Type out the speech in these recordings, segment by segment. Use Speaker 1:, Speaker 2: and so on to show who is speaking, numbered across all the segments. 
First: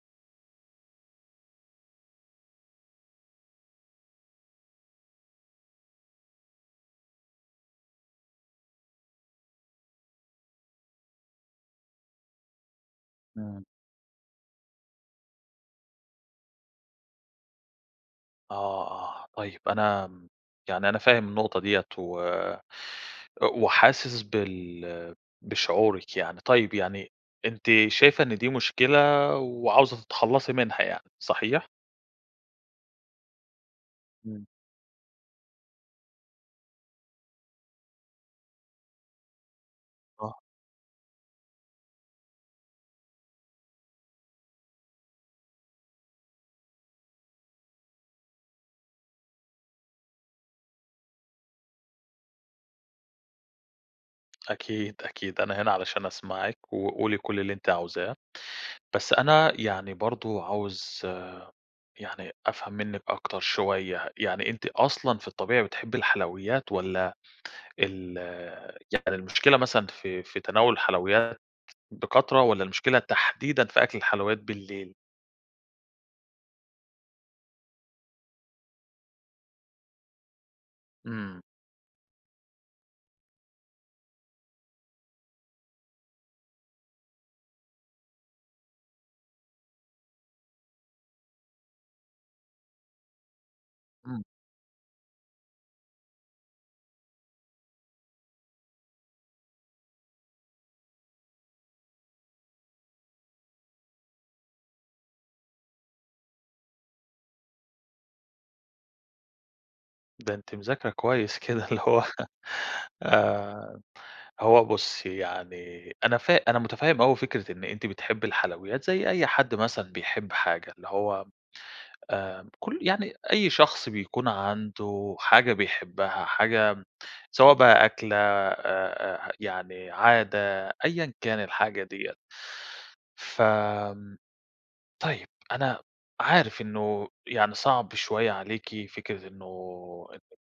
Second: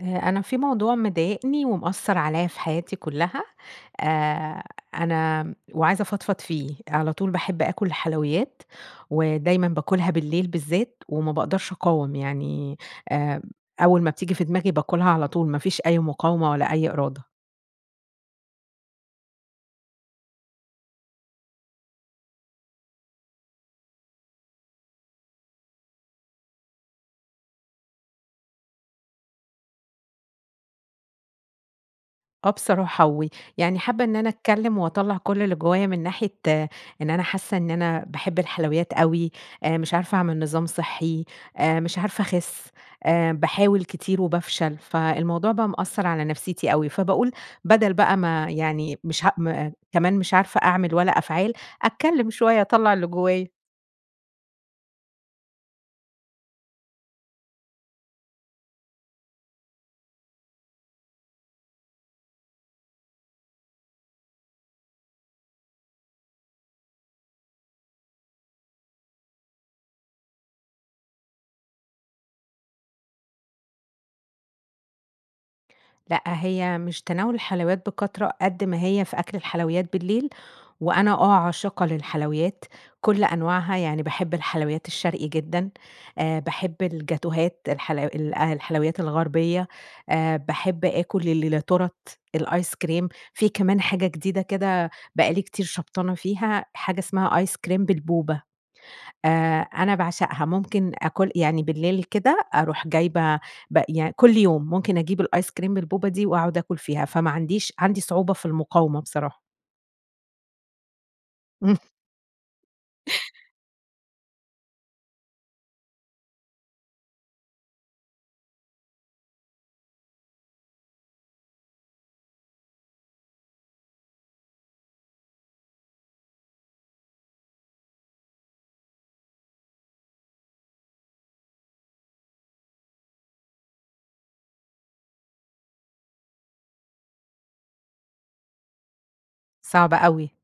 Speaker 1: آآ، أنا في موضوع مضايقني ومأثر عليَّ في حياتي كلّها، آآ أنا وعايزة أفضفض فيه، على طول باحب آكل الحلويّات، ودايمًا باكلها بالليل بالذات، وما باقدرش أقاوم يعني، آآ،
Speaker 2: إمم.
Speaker 1: أوّل ما بتيجي في دماغي باكلها على طول، ما فيش أي مقاومة ولا أي إرادة.
Speaker 2: آه، آه طيّب أنا يعني أنا فاهم النقطة دِيِّة و وحاسس بال بشعورِِك يعني، طيّب يعني أنتِ شايفة إن دي مشكلة، وعاوزة تتخلصي منها يعني، صحيح؟
Speaker 1: آه بصراحة ويعني حابّة إن أنا
Speaker 2: إمم.
Speaker 1: أتكلّم وأطلع كل اللي جوّايا مِن ناحية إن أنا حاسّة إن أنا باحب الحلويّات أوي، آآ مش عارفة أعمل
Speaker 2: صح.
Speaker 1: نظام صحّي، آآ مش عارفة أخس، آآ باحاول كتير وبافشل، فالموضوع بقى مأثر على نفسيتي أوي. فباقول، بدل بقى ما يعني مش ه م كمان مش عارفة أعمل ولا أفعال، أتكلّم شويّة أطلع اللي جوّايا.
Speaker 2: أكيد، أكيد، أنا هنا علشان أسمعِك، وقولي كل اللي أنتِ عاوزاه. بس أنا يعني برضو عاوز يعني أفهم منِك أكتر شويّة، يعني أنتِ أصلًا في الطبيعي بتحبي الحلويّات والّا ال يعني المشكلة مثلًا في في تناول الحلويّات بكترة والّا المشكلة تحديدًا، في أكل الحلويّات بالليل؟
Speaker 1: لأ هي مش تناول الحلويّات بكترة قد ما هي في أكل الحلويّات بالليل، وأنا آه
Speaker 2: إمم.
Speaker 1: عاشقة للحلويات، كُلّ أنواعها، يعني باحب الحلويّات الشرقي جدًا، آآ باحب الجاتوهات، الحل الحلويّات الغربيّة، آآ باحب آكل ال ل تُورَتْ، الآيس كريم، في كمان حاجة
Speaker 2: إمم.
Speaker 1: جديدة كده بقى لي كتير شبطانة فيها حاجة اسمها آيس كريم بالبوبا آآ أنا باعشقها ممكن آكل يعني بالليل كده أروح جايبة ب يعني كلّ يوم ممكن أجيب الآيس كريم بالبوبا دي وأقعد آكل فيها، فما عنديش عندي صعوبة في المقاومة بصراحة.
Speaker 2: ده أنتِ مذاكرة كويّس كده اللي هوّ آآ هوّ بُصّي يعني أنا فا أنا مُتَفَهِّم أوي فكرة إنّ أنتِ بتحبّي الحلويّات زَيّ أيّ حد مثلًا بيحب حاجة، اللي هوّ آآ، كُلّ يعني أيّ شخص بيكون عنده حاجة بيحبّها، حاجة سواء بقى أكلة آآ، آآ، يعني عادة، أيًا كان الحاجة دِيَّة. ف طيّب، أنا عارف إنّه يعني صعب شويّة عليكِ فكرة إنّه
Speaker 1: صعبة
Speaker 2: إن
Speaker 1: أوي.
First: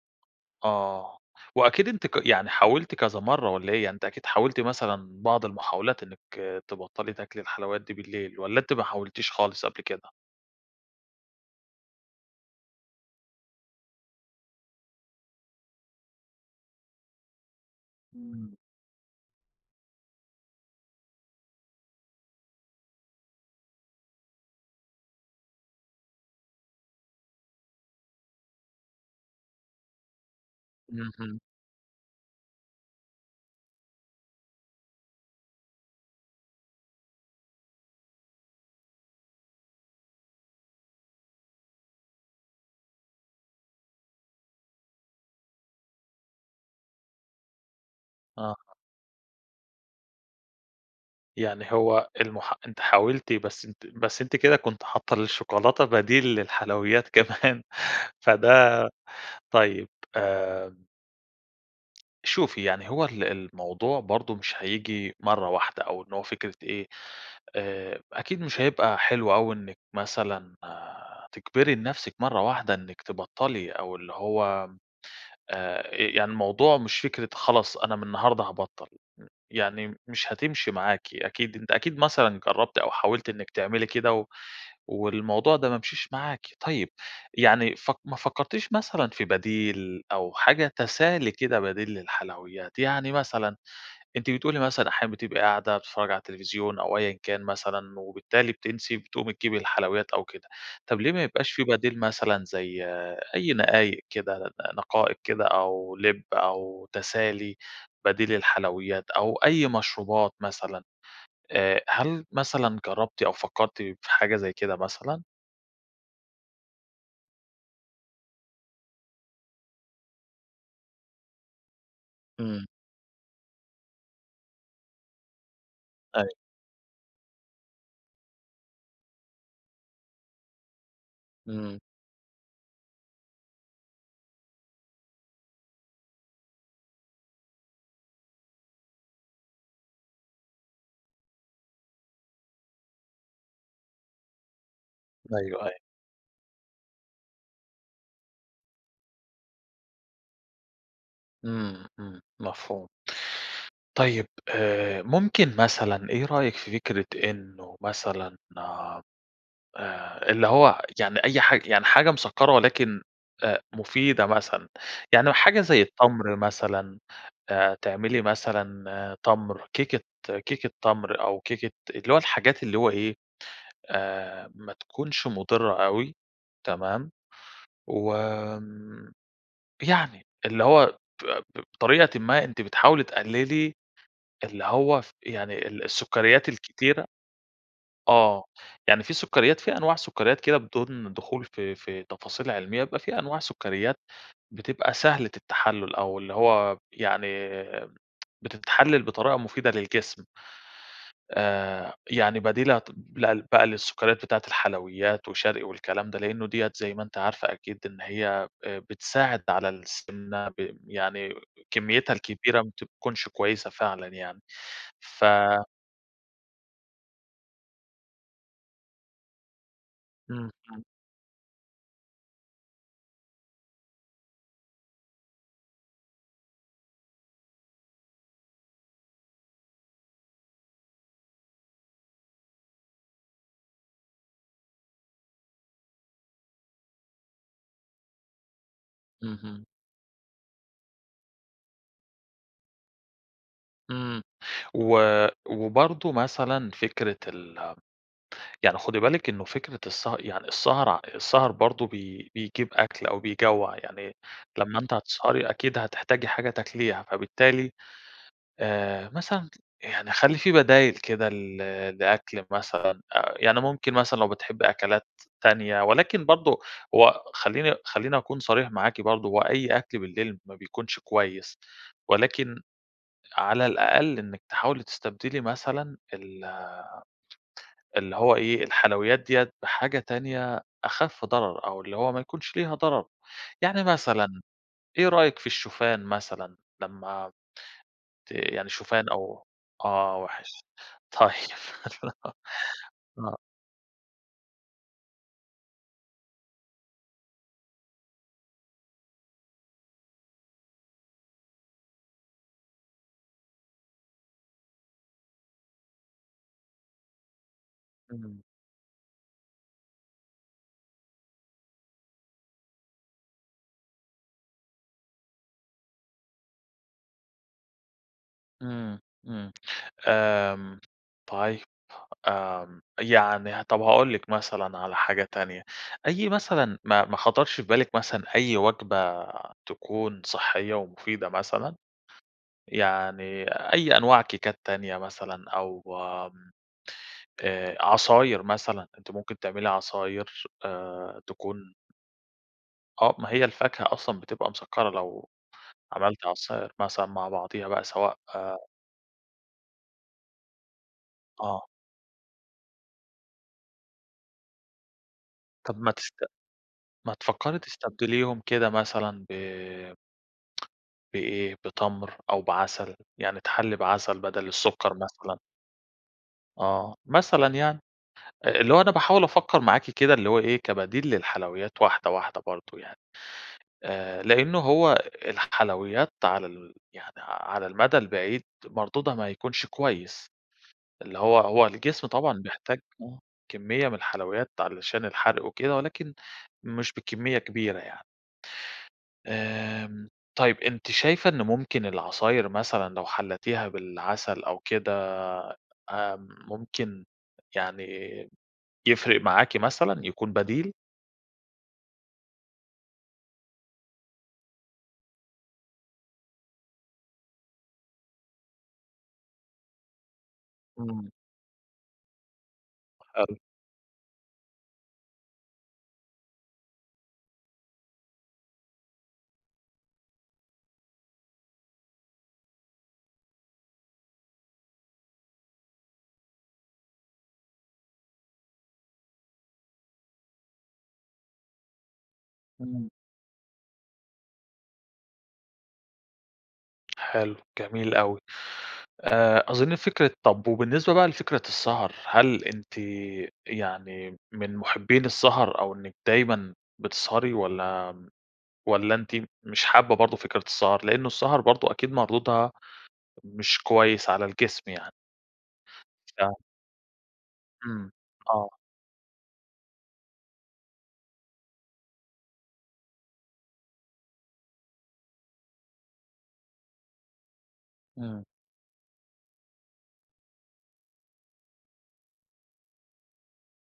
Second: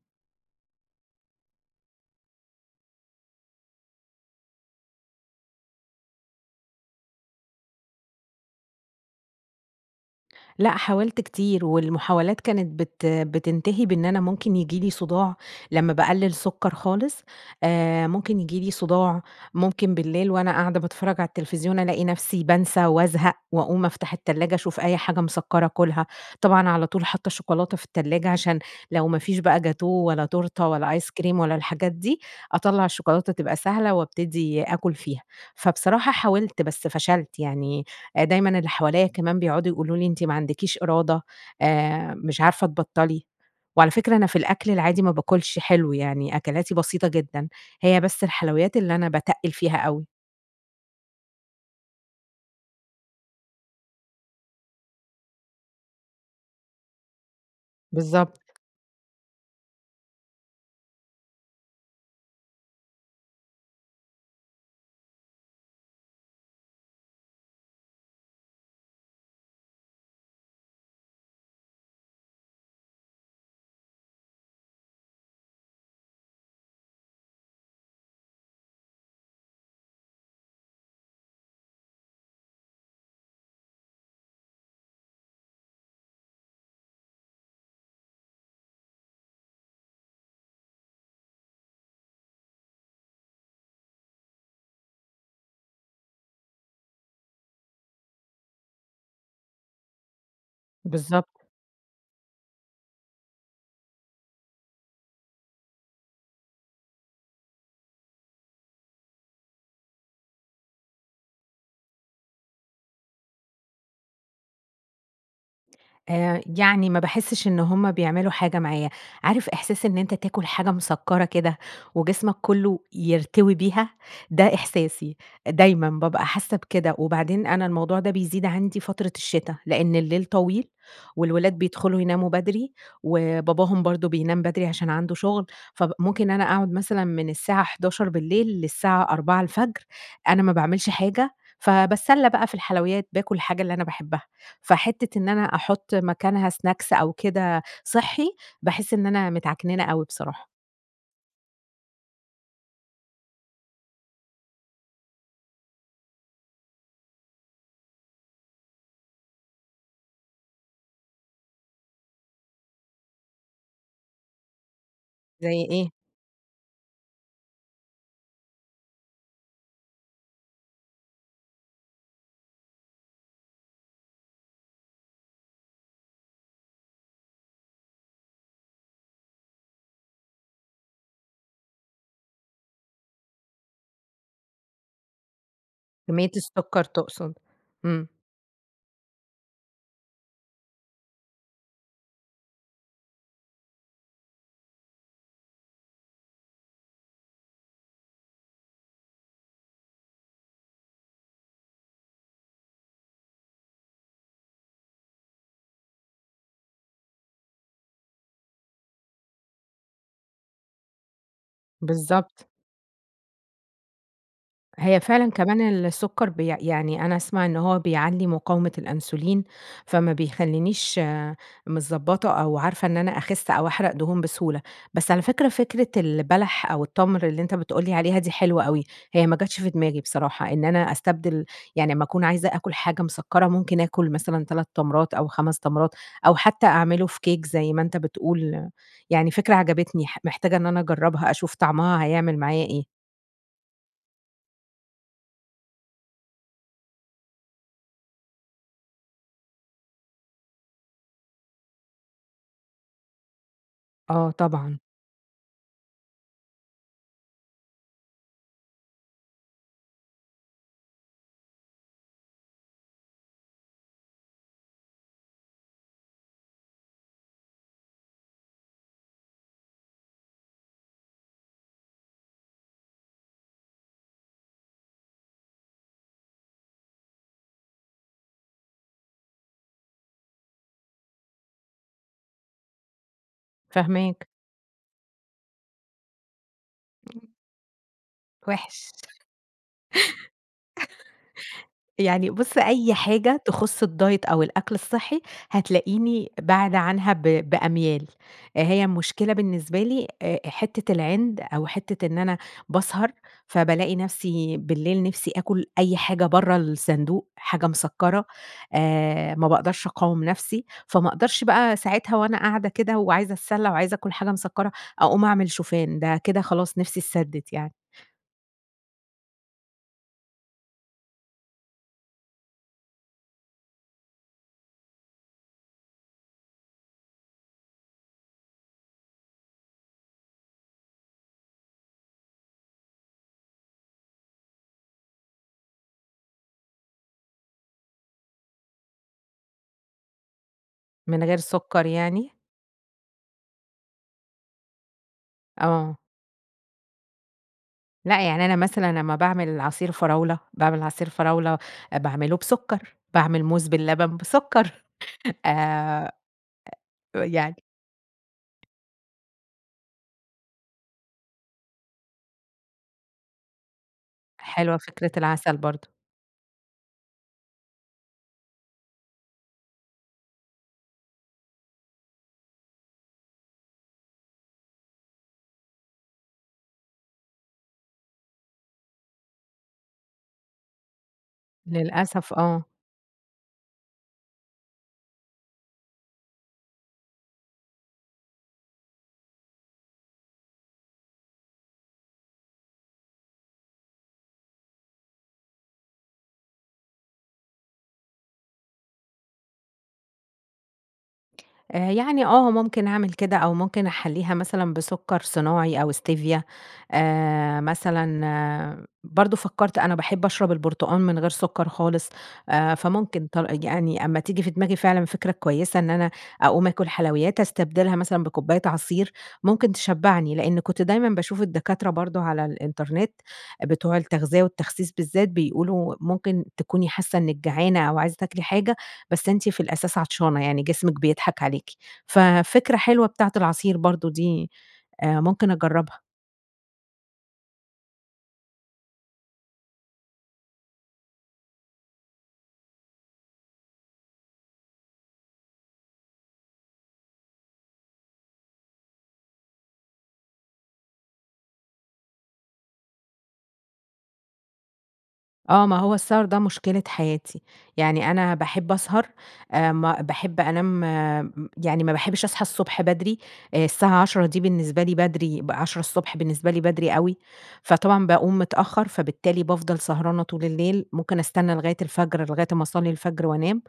Speaker 2: آه، وأكيد أنتِ ق يعني حاولتِ كذا مَرّة، والّا إيه؟ يعني أنتِ أكيد حاولتِ مثلًا بعض المحاولات إنّك تبطّلي تاكلي الحلويات دي بالليل. والّا أنتِ ما حاولتيش خالص قبل كده؟
Speaker 1: لأ حاولت كتير والمحاولات كانت بت بتنتهي بإنّ أنا ممكن ييجي لي صداع لمّا باقلل سكر خالص، آآ ممكن
Speaker 2: امم.
Speaker 1: ييجي لي صداع، ممكن بالليل وأنا قاعدة باتفرّج على التلفزيون ألاقي نفسي بانسى وأزهق وأقوم أفتح التلاجة أشوف أيّ حاجة مسَكَّرة آكلها. طبعًا على طول حاطّة شوكولاتة في التلّاجة، عشان لو ما فيش بقى جاتوه ولا تورتة ولا آيس
Speaker 2: اهم.
Speaker 1: كريم ولا الحاجات دي، أطلّع الشوكولاتة تبقى سهلة وأبتدي آكل فيها. فبصراحة حاولت، بس فشلت، يعني دايمًا اللي حواليَّ كمان بيقعدوا يقولوا لي: "أنتِ ما عندكيش إرادة، آآ، مش عارفة تبطَّلي." وعلى فكرة أنا في الأكل العادي ما باكلش حلو، يعني أكلاتي بسيطة جدًا. هي بس
Speaker 2: آه.
Speaker 1: الحلويّات اللي أنا باتَقّل فيها أوي.
Speaker 2: يعني هو المح أنتِ حاولتِ بس أنتِ بس أنتِ كده كنتِ حاطة الشوكولاتة بديل للحلويات، كمان
Speaker 1: بالضبط.
Speaker 2: فده طيّب آآ شوفي يعني هو ال الموضوع برضو مش هييجي مرّة واحدة، أو إن هو فكرة إيه، آآ أكيد مش هيبقى حلو أوي إنِك مثلًا تجبري لنفسك مرّة واحدة إنِك تبطلي، أو اللي هو، آآ، يعني الموضوع مش فكرة خلاص أنا مِن النهارده هابطّل، م يعني مش هتمشي معاكِ. أكيد أنتِ أكيد مثلًا جرّبتِ أو حاولتِ إنِّك تعملي كده، و والموضوع ده ما مشيش معاكِ. طيّب، يعني فك ما فكرتيش مثلًا في بديل، أو حاجة تسالي كده بديل للحلويّات، يعني مثلًا، أنتِ بتقولي مثلًا أحيانًا بتبقي قاعدة بتتفرّجي على التليفزيون، أو أيًا كان مثلًا، وبالتالي بتنسي، بتقومي تجيبي الحلويّات أو كده، طب ليه ما
Speaker 1: بالضبط.
Speaker 2: يبقاش في بديل مثلًا زي أي نقايق كده، نقائق كده أو لب أو تسالي، بديل للحلويّات أو أي مشروبات مثلًا، آآ، هل مثلًا جرّبتِ أو فكرتِ في حاجة زي كده مثلًا؟
Speaker 1: آآ، يعني ما باحسش إن همّ بيعملوا حاجة معايا، عارف إحساس إن أنت تاكل حاجة مسكرة كده، وجسمك
Speaker 2: إمم.
Speaker 1: كلّه، يرتوي بيها؟ ده إحساسي، دايمًا بابقى
Speaker 2: أيوه.
Speaker 1: حاسّة بكده، وبعدين أنا الموضوع ده بيزيد عندي فترة الشتا، لإن الليل طويل، والولاد
Speaker 2: إمم.
Speaker 1: بيدخلوا يناموا بدري، وباباهم برضو بينام بدري عشان عنده شغل، فممكن أنا أقعد مثلًا مِن الساعة 23:00 بالليل، للساعة 4:00 الفجر، أنا ما باعملش حاجة، فباتسلى بقى في الحلويّات، باكل الحاجة اللي أنا باحبّها، فحتة إن
Speaker 2: أيوه،
Speaker 1: أنا
Speaker 2: أيوه.
Speaker 1: أحط مكانها سناكس أو كده صحّي، باحس إن أنا متعكننة أوي بصراحة.
Speaker 2: إمم، إمم، مفهوم. طيّب آآ ممكن مثلًا، إيه رأيِك في فكرة إنّه مثلًا، آآ، اللي هو، يعني أي حاج يعني حاجة مسكرة ولكن آآ مفيدة مثلًا، يعني
Speaker 1: زي
Speaker 2: حاجة زي
Speaker 1: إيه؟
Speaker 2: التَمْر مثلًا، آآ تعملي مثلًا تَمْر، كيكة كيكة تَمْر أو كيكة اللي هو الحاجات اللي هو إيه، آآ ما تكونش مضرة أوي، تمام؟ و يعني، اللي هو ب ب بطريقةٍ ما أنتِ بتحاولي تقللي اللي هو ف يعني ال
Speaker 1: كمية
Speaker 2: السكريات
Speaker 1: السكر
Speaker 2: الكتيرة
Speaker 1: تقصد. امم.
Speaker 2: آه، يعني في سكريات، في أنواع سكريات كده بدون دخول في في تفاصيل علمية، بيبقى في أنواع سكريات بتبقى سهلة التحلل، أو اللي هو، يعني بتتحلل بطريقة مفيدة للجسم. آآ يعني بديلة ت لل بقى للسكريات بتاعة الحلويّات وشرقي والكلام ده، لأنّه دِيّة زي ما أنتِ عارفة أكيد إن هيّ، آآ بتساعد على السمنة، ب يعني كميتها
Speaker 1: بالضبط.
Speaker 2: الكبيرة ما بتكونش كويّسة فعلًا يعني.
Speaker 1: هي
Speaker 2: ف
Speaker 1: فعلًا كمان السكر بيع يعني أنا أسمع إن هوّ بيعلّي مقاومة الأنسولين، فما
Speaker 2: إمم، إمم.
Speaker 1: بيخلينيش متضبطة أو عارفة إن أنا أخس أو أحرق دهون بسهولة. بس على فكرة، فكرة البلح أو التَمْر، اللي أنت بتقول لي عليها دي حلوة أوي، هيّ ما جاتش في دماغي بصراحة، إن أنا أستبدل يعني لمّا أكون عايزة آكل حاجة مسكرة ممكن أكل مثلًا 3 تمرات، أو 5 تمرات، أو حتّى أعمله في كيك زي ما أنت بتقول، يعني فكرة
Speaker 2: اهم.
Speaker 1: عجبتني ح محتاجة إن أنا أجربها، أشوف طعمها هيعمل معايا إيه.
Speaker 2: إمم و وبرضو مثلًا فكرة ال يعني خُدي بالِك إنّه فكرة السه يعني السهر، آع السهر برضو بي بيجيب أكل أو بيجوَّع يعني،
Speaker 1: آه طبعًا.
Speaker 2: لمّا أنتِ هتسهري أكيد هتحتاجي حاجة تاكليها فبالتالي، آآ، مثلًا يعني خلّي في بدايل كده ل لأكل مثلًا أ يعني ممكن مثلًا لو بتحبي أكلات تانية، ولكن برضو هو خلّيني خلّيني أكون صريح معاكِ برضو هو أي أكل بالليل ما بيكونش كويّس، ولكن، على الأقل إنّك تحاولي تستبدلي مثلًا ال اللي هو إيه الحلويّات ديَّة بحاجة تانية أخف ضرر أو اللي هو ما يكونش ليها ضرر. يعني
Speaker 1: فاهماك.
Speaker 2: مثلًا، إيه رأيِك في الشوفان مثلًا؟ لمّا ت يعني
Speaker 1: وحش
Speaker 2: شوفان أو آه وحش طيّب
Speaker 1: يعني بُصّ أي
Speaker 2: آه.
Speaker 1: حاجة تُخص الدايت أو الأكل الصحّي، هتلاقيني بَاعَدةْ عنها ب بأميال، هيّ المشكلة بالنسبة لي آآ حتّة العند أو حتّة إن أنا باسهر، فبالاقي نفسي بالليل نفسي آكل أي حاجة برّه الصندوق، حاجة مسكرة،
Speaker 2: [unintelligible]
Speaker 1: آآ، ما باقدرش أقاوم نفسي، فما أقدرش بقى ساعتها وأنا قاعدة كده وعايزة أَتسلَّى وعايزة آكل حاجة مسكرة أقوم أعمل شوفان ده كده خلاص نفسي اتسدت يعني.
Speaker 2: إمم، إمم، آمم طيب. آمم، يعني ه طب هاقول لِك مثلًا على حاجة تانية، أي مثلًا ما ما خطرش في بالك مثلًا أي وجبة تكون صحية ومفيدة مثلًا؟ يعني أي أنواع كيكات تانية مثلًا أو آمم، آآ عصاير مثلًا، أنتِ ممكن تعملي عصاير، آآ
Speaker 1: من غير
Speaker 2: تكون
Speaker 1: سكر يعني؟
Speaker 2: آه ما هي الفاكهة أصلًا بتبقى مسكرة لو
Speaker 1: آه.
Speaker 2: عملتِ عصاير مثلًا، مع بعضها بقى سواء
Speaker 1: لا يعني أنا مثلًا لما باعمل العصير فراولة باعمل عصير فراولة،
Speaker 2: آه.
Speaker 1: آآ باعمله بسكر، باعمل موز باللبن بسكر
Speaker 2: طيب ما
Speaker 1: آآ
Speaker 2: تست ما
Speaker 1: يعني
Speaker 2: تفكري تستبدليهم كده مثلًا ب بإيه، بِتمْر أو بعسل، يعني تحلي بعسل بدل
Speaker 1: حلوة
Speaker 2: السكر
Speaker 1: فكرة
Speaker 2: مثلًا.
Speaker 1: العسل برضه.
Speaker 2: آه، مثلًا يعني. آآ، اللي هو أنا باحاول أفكر معاكِ كده اللي هو إيه، كبديل للحلويات واحدة، واحدة برضو يعني. آآ، لأنه هو ال الحلويات على ال يعني على المدى البعيد، مردودها ما يكونش كويس. اللي هو هو الجسم
Speaker 1: للأسف
Speaker 2: طبعًا
Speaker 1: آه.
Speaker 2: بيحتاج آه، كمية مِن الحلويات علشان الحرق وكده ولكن مش بكمية كبيرة يعني. آمم، طيب أنتِ شايفة إن ممكن العصاير مثلًا لو حلتيها بالعسل أو كده ه ممكن يعني يفرق معاكِ مثلًا، يكون بديل؟
Speaker 1: آآ، يعني آه ممكن أعمل كده أو ممكن أحَلّيها مثلًا بسكر صناعي أو Stevia آآ، مثلًا برضه فكرت أنا باحب أشرب البرتقان
Speaker 2: إمم.
Speaker 1: من غير سكر خالص، آآ، فممكن
Speaker 2: حلو.
Speaker 1: طر آآ، يعني أما تيجي في دماغي فعلًا فكرة كويسة إن أنا أقوم آكل حلويات، أستبدلها مثلًا بكُباية عصير، ممكن تشبعني. لأني كنت دايمًا باشوف الدكاترة برضه على الإنترنت، بتوع التغذية والتخسيس بالذات بيقولوا ممكن تكوني حاسة إنك جعانة أو عايزة تاكلي حاجة، بس أنتِ في الأساس عطشانة، يعني جسمك بيضحك عليكِ. ففكرة
Speaker 2: امم.
Speaker 1: حلوة بتاعة العصير برضه دي آآ، ممكن أجربها.
Speaker 2: حلو، جميل أوي. آآ، أظن فكرة طب وبالنسبة بقى لفكرة السهر، هل أنتِ يعني من مُحبين السهر أو إنك دايمًا بتسهري والّا والّا أنتِ م مش حابة برضه فكرة السهر؟ لأنه السهر برضه أكيد مردودها مش كويس على الجسم يعني.
Speaker 1: آه، ما هو السهر ده
Speaker 2: [unintelligible]
Speaker 1: مشكلة حياتي.
Speaker 2: إمم،
Speaker 1: يعني أنا
Speaker 2: آه.
Speaker 1: باحب أسهر، آآ ما باحب أنام م يعني ما باحبش أصحى الصبح بدري، آآ، الساعة 10:00 دي بالنسبة لي بدري ب 10:00 الصبح بالنسبة لي، بدري أوي. فطبعًا
Speaker 2: إمم.
Speaker 1: باقوم متأخر، فبالتالي بافضل سهرانة طول الليل، ممكن أستنى لغاية الفجر لغاية أما أصلّي الفجر وأنام.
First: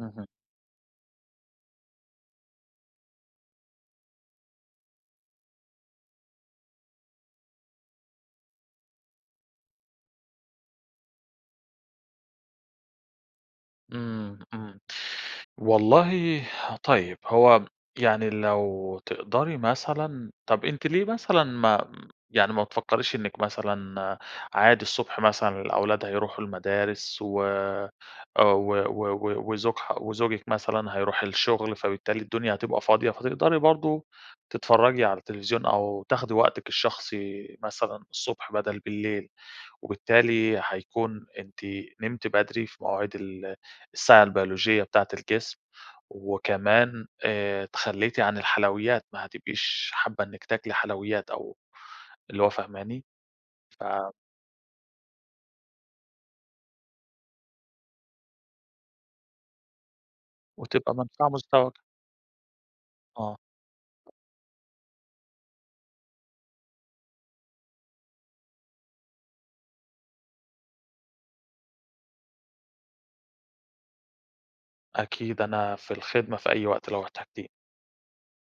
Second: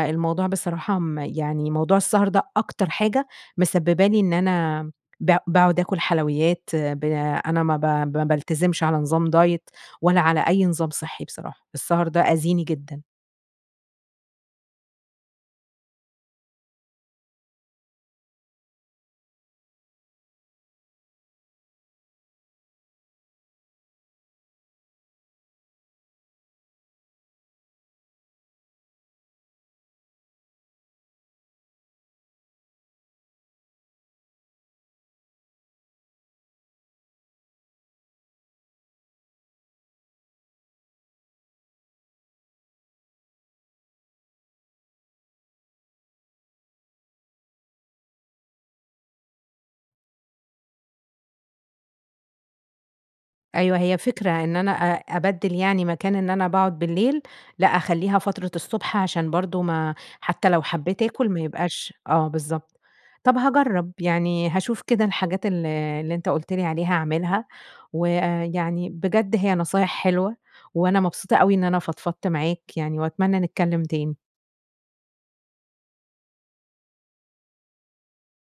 Speaker 2: اهم.
Speaker 1: بصراحة م يعني موضوع السهر ده أكتر حاجة مسببة لي إن أنا ب باقعد أكل حلويات، ب أنا ما ب ما بالتزمش على نظام دايت ولا على أي نظام صحي بصراحة، السهر ده آذيني جدًا.
Speaker 2: إمم، إمم. والله طيب، هو يعني لو تقدري مثلًا طيب أنتِ ليه مثلًا ما يعني ما بتفكريش إنِك مثلًا، عادي الصبح مثلًا الأولاد هيروحوا المدارس و و و و وزوج ح وزوجِك مثلًا هيروح للشغل، فبالتالي الدنيا هتبقى فاضية، فتقدري برضو تتفرجي على التليفزيون أو تاخدي وقتِك الشخصي مثلًا الصبح بدل بالليل، وبالتالي هيكون أنتِ نمتِ بدري في مواعيد ال الساعة البيولوجية بتاعة الجسم وكمان آآ، تخليتِ عن الحلويات ما هتبقيش حابة إنِّك تاكلي حلويات أو اللي هو فاهماني؟
Speaker 1: أيوه
Speaker 2: ف
Speaker 1: هي فكرة، إن أنا أ أبدل يعني مكان إن أنا باقعد بالليل، لأ أخليها فترة الصبح عشان برضه ما حتى لو
Speaker 2: وتبقى
Speaker 1: حبيت آكل
Speaker 2: منفعة
Speaker 1: ما
Speaker 2: مزدوجة.
Speaker 1: يبقاش آه بالضبط. طب
Speaker 2: آه.
Speaker 1: هاجرب، يعني هاشوف كده الحاجات اللي اللي أنتَ قُلت لي عليها أعملها ويعني بجد هي نصايح حلوة، وأنا مبسوطة أوي إن أنا فضفضت معاك يعني، وأتمنى نتكلم تاني.
Speaker 2: أكيد أنا في الخدمة في أي وقت، لو احتاجتيني.